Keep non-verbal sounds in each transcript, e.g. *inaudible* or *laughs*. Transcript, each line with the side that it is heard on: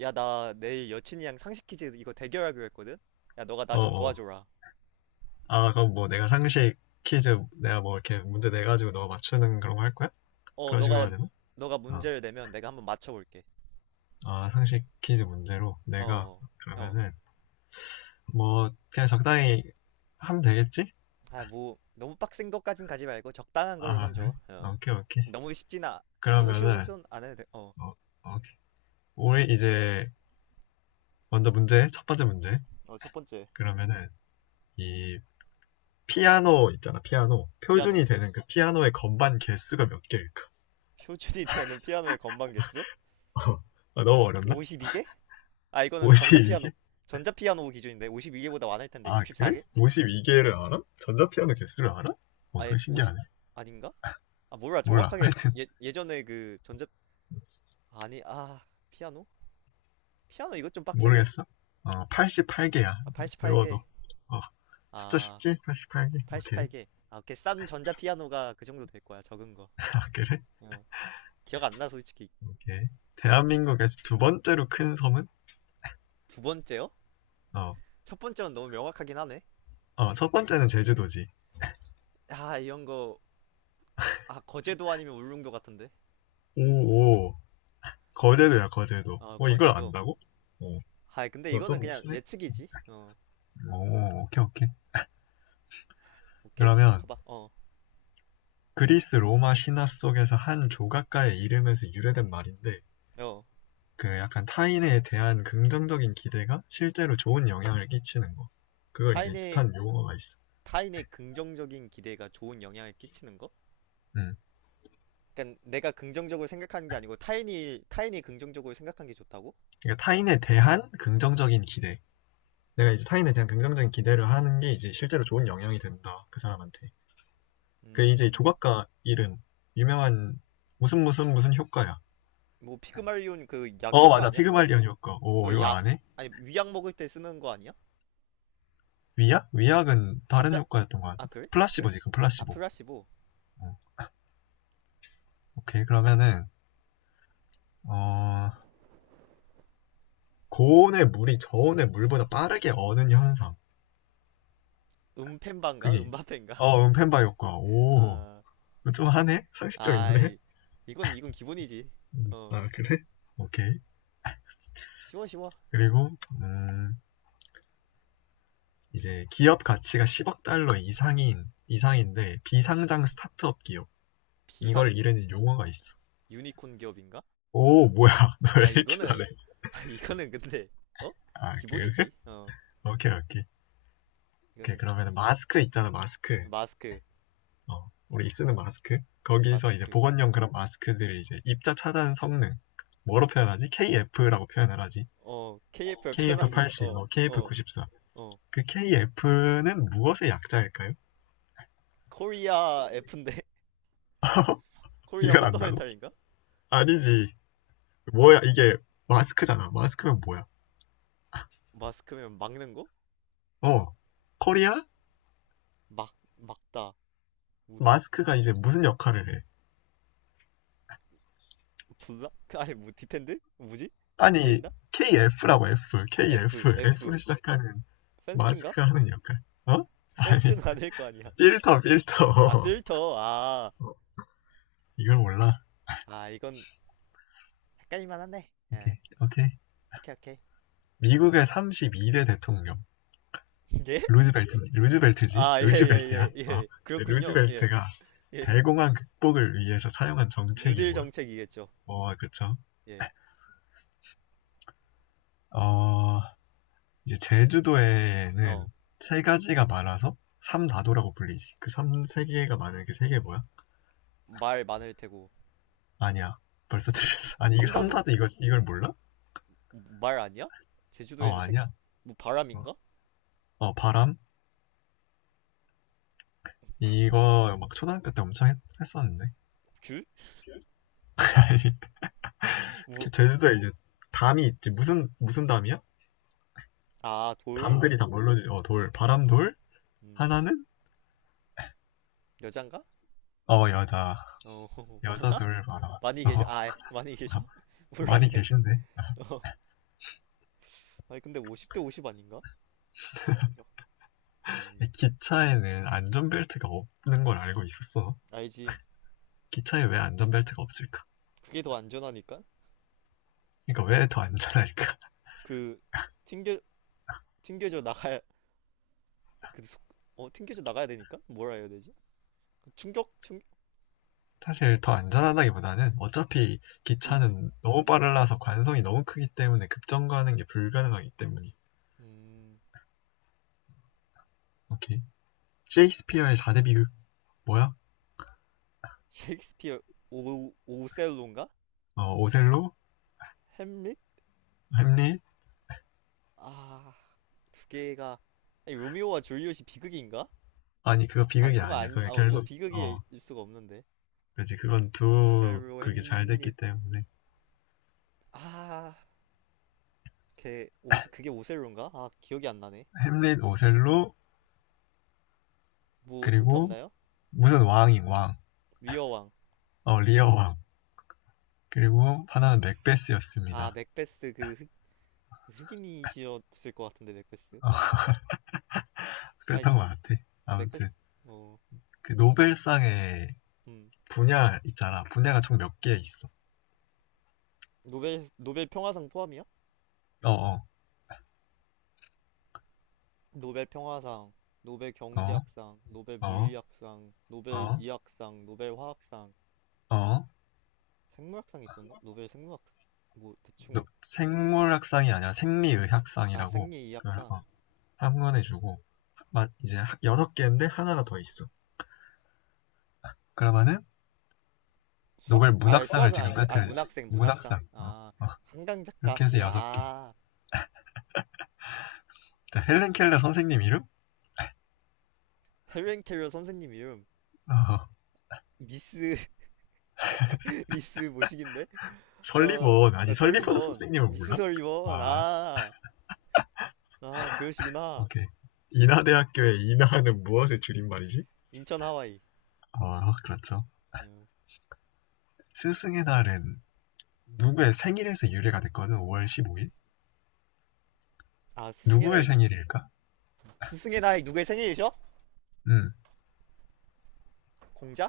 right: 야, 나 내일 여친이랑 상식 퀴즈 이거 대결하기로 했거든? 야, 너가 나
left: 어,
right: 좀
left: 어.
right: 도와줘라.
left: 아, 그럼 뭐 내가 상식 퀴즈 내가 뭐 이렇게 문제 내가지고 너가 맞추는 그런 거 할 거야?
right: 어,
left: 그런 식으로 해야
right: 너가,
left: 되나?
right: 너가
left: 아,
right: 문제를 내면 내가 한번 맞춰볼게.
left: 아, 상식 퀴즈 문제로
right: 어,
left: 내가
right: 어, 어.
left: 그러면은 뭐 그냥 적당히 하면 되겠지?
right: 아, 뭐, 너무 빡센 것까진 가지 말고 적당한 걸로만
left: 아, 그래?
right: 줘. 어.
left: 오케이, 오케이.
right: 너무 쉽진 아, 너무 쉬운 건
left: 그러면은
right: 좀 안 해도 돼. 어.
left: 어, 오케이. 우리 이제 먼저 문제, 첫 번째 문제.
right: 어, 첫 번째.
left: 그러면은 이 피아노 있잖아, 피아노.
right: 피아노.
left: 표준이 되는 그 피아노의 건반 개수가 몇 개일까?
right: 표준이 되는 피아노의 건반 개수?
left: *laughs* 아, 너무 어렵나?
right: 52개? 아, 이거는
left: 뭐지
right: 전자피아노,
left: 이게?
right: 전자피아노 기준인데 52개보다 많을 텐데
left: 아, 그래?
right: 64개?
left: 52개를 알아? 전자피아노 개수를 알아? 와,
right: 아예
left: 그거
right: 50,
left: 신기하네.
right: 아닌가? 아, 몰라.
left: 몰라.
right: 정확하게
left: 하여튼,
right: 예, 예전에 그 전자, 아니, 아, 피아노? 피아노 이것 좀 빡세네.
left: 모르겠어. 어, 88개야.
right: 아,
left: 외워도.
right: 88개.
left: 어, 숫자
right: 아,
left: 쉽지? 88개. 오케이.
right: 88개. 아, 오케이. 싼 전자 피아노가 그 정도 될 거야. 적은 거.
left: *laughs* 아, 그래?
right: 어. 기억 안 나, 솔직히.
left: 오케이.
right: 음.
left: 대한민국에서 두 번째로 큰 섬은?
right: 두 번째요?
left: 어,
right: 첫 번째는 너무 명확하긴 하네.
left: 어, 첫 번째는 제주도지.
right: 아, 이런 거. 아, 거제도 아니면 울릉도 같은데.
left: 오, 오. 거제도야, 거제도.
right: 어,
left: 어, 이걸
right: 거제도.
left: 안다고? 어,
right: 아, 근데
left: 너
right: 이거는
left: 좀
right: 그냥
left: 친해?
right: 예측이지. 어,
left: 오, 오케이, 오케이.
right: 오케이.
left: 그러면,
right: 가봐. 어,
left: 그리스 로마 신화 속에서 한 조각가의 이름에서 유래된 말인데,
right: 어.
left: 그 약간 타인에 대한 긍정적인 기대가 실제로 좋은 영향을 끼치는 거. 그걸 이제
right: 타인의,
left: 뜻하는 용어가 있어.
right: 타인의, 긍정적인 기대가 좋은 영향을 끼치는 거?
left: 음.
right: 그러니까 내가 긍정적으로 생각하는 게 아니고 타인이 긍정적으로 생각한 게 좋다고?
left: 그러니까 타인에 대한 긍정적인 기대. 내가 이제 타인에 대한 긍정적인 기대를 하는 게 이제 실제로 좋은 영향이 된다. 그 사람한테. 그 이제
right: 음,
left: 조각가 이름 유명한 무슨 효과야.
right: 뭐 피그말리온 그 약
left: 어,
right: 효과
left: 맞아.
right: 아니야 그거?
left: 피그말리언 효과. 오,
right: 그
left: 이거
right: 약
left: 안 해?
right: 아니 위약 먹을 때 쓰는 거 아니야?
left: 위약? 위약은 다른
right: 가짜
left: 효과였던 것
right: 아
left: 같은데.
right: 그래? 그래?
left: 플라시보. 지금
right: 아
left: 플라시보.
right: 플라시보
left: 어, 오케이. 그러면은 어, 고온의 물이 저온의 물보다 빠르게 어는 현상.
right: 음펜반가
left: 그게
right: 음바펜가
left: 어, 음펜바 효과.
right: *laughs* 아
left: 오좀 하네. 상식적 있네.
right: 아이 이건 기본이지 어
left: 아, 그래. 오케이.
right: 쉬워 쉬워
left: 그리고 음, 이제 기업 가치가 10억 달러 이상인데
right: 시-
left: 비상장 스타트업 기업.
right: 비상
left: 이걸 이르는 용어가 있어.
right: 유니콘 기업인가?
left: 오, 뭐야? *laughs* 너 왜
right: 아
left: 이렇게
right: 이거는
left: 잘해?
right: *laughs* 아 이거는 근데 어
left: 아, 그래.
right: 기본이지 어
left: 오케이, 오케이. 오케이,
right: 이건
left: 그러면 마스크 있잖아, 마스크.
right: 마스크
left: 어, 우리 쓰는 마스크, 거기서 이제
right: 마스크
left: 보건용 그런 마스크들을 이제 입자 차단 성능 뭐로 표현하지? KF라고 표현을 하지.
right: 어 k f 표 편하지
left: KF80,
right: 어
left: 뭐
right: 어,
left: KF94.
right: 어.
left: 그 KF는 무엇의 약자일까요?
right: 코리아 F인데 *laughs*
left: *laughs*
right: 코리아
left: 이걸 안다고?
right: 펀더멘탈인가?
left: 아니지. 뭐야, 이게. 마스크잖아. 마스크면 뭐야?
right: 마스크면 막는 거?
left: 어. 코리아?
right: 막 막다. 우
left: 마스크가 이제 무슨 역할을 해?
right: 블락? *laughs* 아니 뭐 디펜드? 뭐지?
left: 아니,
right: 가린다?
left: KF라고 F,
right: F
left: KF,
right: F
left: F로 시작하는
right: 펜스인가?
left: 마스크가 하는 역할. 어? 아니,
right: 펜스는 *laughs* 아닐 거 아니야.
left: 필터,
right: 아
left: 필터.
right: 필터. 아.
left: *laughs* 이걸 몰라.
right: 아 이건 헷갈릴만 하네. 예.
left: 오케이, 오케이.
right: 오케이 오케이.
left: 미국의 32대 대통령.
right: *laughs* 예?
left: 루즈벨트. 루즈벨트지?
right: 아, 예,
left: 루즈벨트야?
right: 예, 예,
left: 어.
right: 예.
left: 네,
right: 그렇군요. 예.
left: 루즈벨트가
right: 예.
left: 대공황 극복을 위해서 사용한 정책이
right: 뉴딜
left: 뭐야?
right: 정책이겠죠.
left: 어, 그쵸.
right: 예.
left: 어, 이제 제주도에는
right: 어.
left: 세 가지가 많아서 삼다도라고 불리지. 그 삼, 세 개가 많은 게 세 개 뭐야?
right: 말 많을 테고.
left: 아니야. 벌써
right: 응?
left: 틀렸어. 아니, 이게
right: 삼다돈
left: 삼다도 이거, 이걸 몰라?
right: 말 아니야?
left: 어,
right: 제주도에는 색,
left: 아니야.
right: 뭐
left: 어,
right: 바람인가?
left: 어, 바람? 이거 막 초등학교 때 엄청 했, 었는데.
right: 귤?
left: *laughs* 아니,
right: 뭐,
left: 제주도에 이제 담이 있지. 무슨, 무슨 담이야?
right: 아, 돌.
left: 담들이 다 뭘로, 주- 어, 돌, 바람돌,
right: 음,
left: 하나는
right: 여잔가?
left: 어, 여자.
right: 어, *laughs*
left: 여자
right: 많아?
left: 둘 봐라.
right: 많이
left: 어.
right: 계셔? 아, 예. 많이 계셔?
left: *laughs*
right: *laughs*
left: 많이
right: 몰랐네.
left: 계신데.
right: 어. 아니, 근데 50대 50 아닌가? 음,
left: 기차에는 안전벨트가 없는 걸 알고 있었어?
right: 알지.
left: 기차에 왜 안전벨트가 없을까?
right: 그게 더 안전하니까?
left: 그러니까 왜 더 안전할까?
right: 그, 튕겨, 튕겨져 나가야, 그, 속, 어, 튕겨져 나가야 되니까? 뭐라 해야 되지? 그 충격? 충격?
left: *laughs* 사실 더 안전하다기보다는 어차피
right: 이-
left: 기차는 너무
right: 음,
left: 빨라서 관성이 너무 크기 때문에 급정거하는 게 불가능하기 때문이.
right: 음,
left: 오케이. 셰익스피어의 4대 비극 뭐야?
right: 셰익스피어, 오, 오셀로인가?
left: 어, 오셀로,
right: 햄릿?
left: 햄릿.
right: 아, 두 개가, 아니, 로미오와 줄리엣이 비극인가?
left: 아니, 그거
right: 아니,
left: 비극이
right: 그건 아
left: 아니야.
right: 닌
left: 그게
right: 아, 그거
left: 결국 어,
right: 비극일 수가 없는데.
left: 그지. 그건 두,
right: 오셀로,
left: 그게 잘 됐기
right: 햄릿.
left: 때문에.
right: 아, 걔 오스 그게 오셀로인가? 아, 기억이 안 나네.
left: 햄릿, 오셀로.
right: 뭐 힌트
left: 그리고
right: 없나요?
left: 무슨 왕인 왕.
right: 위어왕.
left: 어, 리어 왕. 그리고 하나는
right: 아,
left: 맥베스였습니다.
right: 맥베스 그 흑, 흑인이셨을 것 같은데 맥베스
left: 어,
right: 맞나?
left: *laughs*
right: 아니
left: 그랬던 것
right: 참,
left: 같아.
right: 어,
left: 아무튼,
right: 맥베스 어,
left: 그 노벨상의
right: 음,
left: 분야 있잖아. 분야가 총 몇 개 있어.
right: 노벨 평화상 포함이야?
left: 어, 어,
right: 노벨 평화상, 노벨
left: 어,
right: 경제학상, 노벨
left: 어,
right: 물리학상, 노벨
left: 어,
right: 이학상, 노벨 화학상,
left: 어.
right: 생물학상 있었나? 노벨 생물학 뭐 대충
left: 생물학상이 아니라
right: 아
left: 생리의학상이라고
right: 생리
left: 그걸
right: 이학상,
left: 어, 한건해주고 이제 여섯 개인데 하나가 더 있어. 그러면은
right: 수학?
left: 노벨
right: 아
left: 문학상을
right: 수학은
left: 지금
right: 아닌데, 아
left: 빼뜨리지.
right: 문학생 문학상.
left: 문학상. 어,
right: 아
left: 어.
right: 한강 작가
left: 이렇게 해서
right: 씨,
left: 여섯 개.
right: 아.
left: 자, 헬렌 켈러 선생님 이름?
right: 해외 캐리어 선생님 이름
left: 어,
right: 미스 *laughs* 미스 모식인데 어
left: 설리번. 아니,
right: 설리
left: 설리번
right: 번
left: 선생님을
right: 미스
left: 몰라?
right: 설리번
left: 와,
right: 아 아 그러시구나
left: 오케이. 인하대학교의 인하는 무엇의 줄임말이지?
right: 인천 하와이
left: 어, 그렇죠.
right: 어,
left: 스승의 날은 누구의 생일에서 유래가 됐거든, 5월 15일?
right: 아 스승의
left: 누구의
right: 날 누구
left: 생일일까?
right: 스승의 날 누구의 생일이죠?
left: 음,
right: 공자?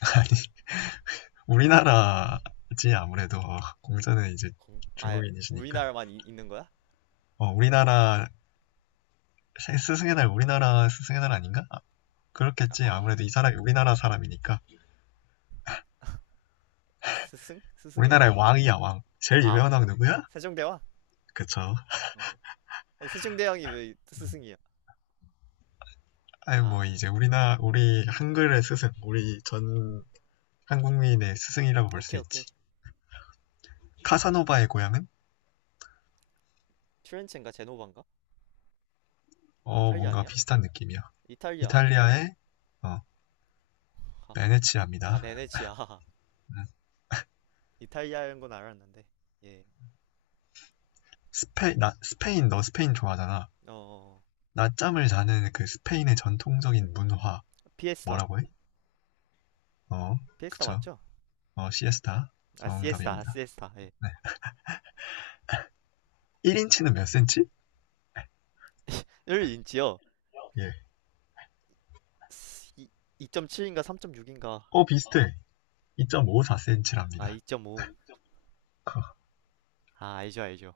left: *laughs* 아니, 우리나라지, 아무래도. 어, 공자는 이제
right: 공? 아
left: 중국인이시니까.
right: 우리나라만 이- 있는 거야?
left: 어, 우리나라, 스승의 날, 우리나라 스승의 날 아닌가? 아, 그렇겠지.
right: 아
left: 아무래도 이 사람이
right: 음,
left: 우리나라 사람이니까.
right: 스승? 스승의 날?
left: 우리나라의 왕이야, 왕. 제일
right: 아
left: 유명한 왕 누구야?
right: 세종대왕?
left: 그쵸.
right: 어. 아니 세종대왕이 왜 스승이야?
left: 아유, 뭐,
right: 아
left: 이제 우리 한글의 스승, 우리 전 한국민의 스승이라고 볼 수
right: 오케이 오케이
left: 있지. 카사노바의 고향은?
right: 트렌체인가 제노바인가?
left: 어,
right: 이탈리아
left: 뭔가
right: 아니야?
left: 비슷한 느낌이야.
right: 이탈리아
left: 이탈리아의, 어,
right: 아, 아
left: 베네치아입니다.
right: 베네치아 *laughs* 이탈리아인 건 알았는데. 예.
left: 스페인, 너 스페인 좋아하잖아.
right: 어, 어,
left: 낮잠을 자는 그 스페인의 전통적인 문화,
right: 어. 피에스타.
left: 뭐라고 해? 어,
right: 피에스타
left: 그쵸.
right: 맞죠?
left: 어, 시에스타.
right: 아, 시에스타. 아,
left: 정답입니다.
right: 시에스타. 예.
left: 1인치는 몇 센치?
right: 1인치요.
left: 예.
right: 2.7인가 3.6인가?
left: 어, 비슷해.
right: 아,
left: 2.54cm랍니다.
right: 2.5.
left: *laughs*
right: 아, 알죠, 알죠.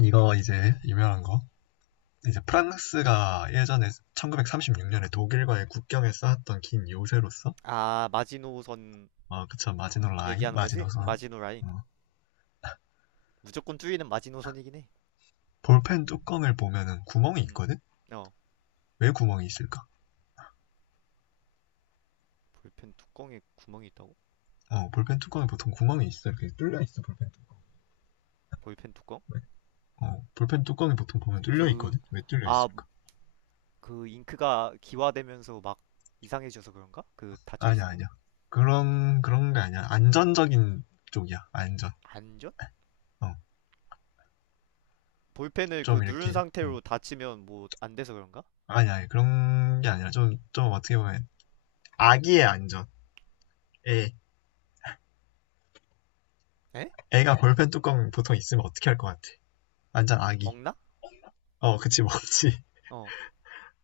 left: 이거 이제 유명한 거. 이제 프랑스가 예전에 1936년에 독일과의 국경에 쌓았던 긴 요새로서
right: 아, 마지노선
left: 어, 그쵸. 마지노 라인,
right: 얘기하는 거지?
left: 마지노선.
right: 마지노 라인.
left: 어,
right: 무조건 뚫리는 마지노선이긴 해.
left: 볼펜 뚜껑을 보면은 구멍이
right: 음.
left: 있거든.
right: 어.
left: 왜 구멍이 있을까?
right: 볼펜 뚜껑에 구멍이 있다고?
left: 어, 볼펜 뚜껑에 보통 구멍이 있어. 이렇게 뚫려 있어. 볼펜
right: 볼펜 뚜껑?
left: 뚜껑. 어, 볼펜 뚜껑이 보통 보면 뚫려
right: 그,
left: 있거든. 왜 뚫려
right: 아,
left: 있을까?
right: 그 잉크가 기화되면서 막 이상해져서 그런가? 그 닫혀
left: 아니야
right: 있으면?
left: 아니야 그런 게 아니야. 안전적인 쪽이야. 안전.
right: 안전?
left: 어,
right: 볼펜을 그
left: 좀 이렇게.
right: 누른
left: 어.
right: 상태로 다치면 뭐 안 돼서 그런가?
left: 아니야, 아니, 그런 게 아니라 좀 어떻게 보면 아기의 안전에.
right: 에?
left: 애가 볼펜 뚜껑 보통 있으면 어떻게 할 것 같아? 완전 아기.
right: 먹나?
left: 어, 그치, 먹지. *laughs*
right: 어,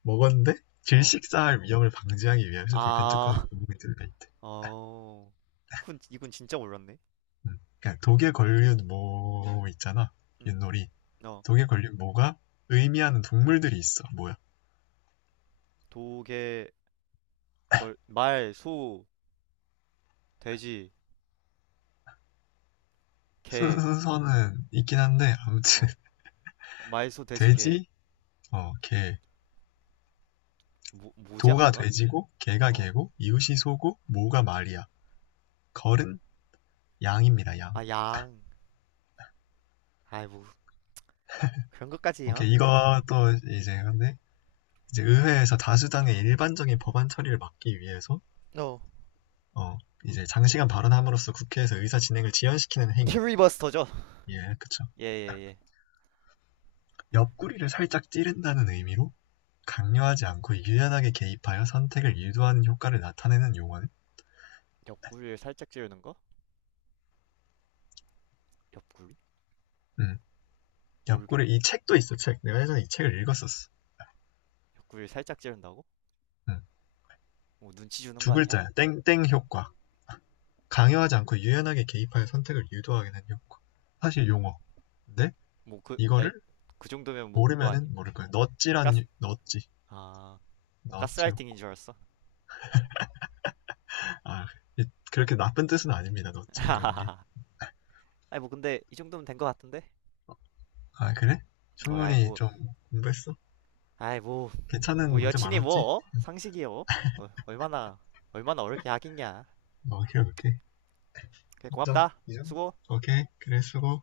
left: 먹었는데
right: 어.
left: 질식사할 위험을 방지하기 위해서 볼펜 뚜껑에
right: 아,
left: 고무이 들어 있대.
right: *laughs* 어. 훈, 이건 진짜 몰랐네.
left: 음. 그러니까 독에 걸린 모 있잖아,
right: 음,
left: 윷놀이.
right: 어.
left: 독에 걸린 모가 의미하는 동물들이 있어. 뭐야?
right: 도, 개, 걸, 말, 소, 돼지, 개.
left: 순서는 있긴 한데 아무튼.
right: 어.
left: *laughs*
right: 말, 소, 돼지, 개.
left: 돼지, 어, 개.
right: 뭐, 뭐지
left: 도가
right: 하나가?
left: 돼지고, 개가
right: 어.
left: 개고, 이웃이 소고, 모가 말이야. 걸은 양입니다, 양.
right: 아, 양. 아이, 뭐, 그런 것까지요?
left: 오케이, 이것도 이제 근데 이제 의회에서 다수당의 일반적인 법안 처리를 막기 위해서
right: 어.
left: 어, 이제 장시간 발언함으로써 국회에서 의사 진행을 지연시키는 행위.
right: 퓨리버스터죠?
left: 예, 그쵸.
right: 예, 예, 예.
left: 옆구리를 살짝 찌른다는 의미로 강요하지 않고 유연하게 개입하여 선택을 유도하는 효과를 나타내는 용어는.
right: 옆구리를 살짝 찌르는 거? 옆구리?
left: 음,
right: 모르겠네.
left: 옆구리. 이 책도 있어. 책 내가 예전에 이 책을 읽었었어.
right: 옆구리를 살짝 찌른다고?
left: 음,
right: 뭐, 눈치 주는 거
left: 두
right: 아니야?
left: 글자야. 땡땡 효과. 강요하지 않고 유연하게 개입하여 선택을 유도하게 되는 효과. 사실 용어, 근데
right: 뭐 그, 아니,
left: 이거를
right: 그 정도면 뭐 그거 아니야?
left: 모르면은 모를 거야.
right: 가스,
left: 넛지라는, 넛지.
right: 아, 뭐
left: 넛지.
right: 가스라이팅인 줄 알았어.
left: 아, 그렇게 나쁜 뜻은 아닙니다, 넣찌지 이런 게.
right: *laughs* 아니 뭐 근데 이 정도면 된 것 같은데?
left: 아, 그래?
right: 어, 아이
left: 충분히
right: 뭐,
left: 좀 공부했어?
right: 아이 뭐,
left: 괜찮은
right: 뭐
left: 문제
right: 여친이
left: 많았지?
right: 뭐 어? 상식이요? 어, 얼마나, 어렵게 하겠냐.
left: 뭐, 오케이, 오케이.
right: 그래
left: 인정?
right: 고맙다.
left: 인정?
right: 수고.
left: 오케이, 그래, 수고.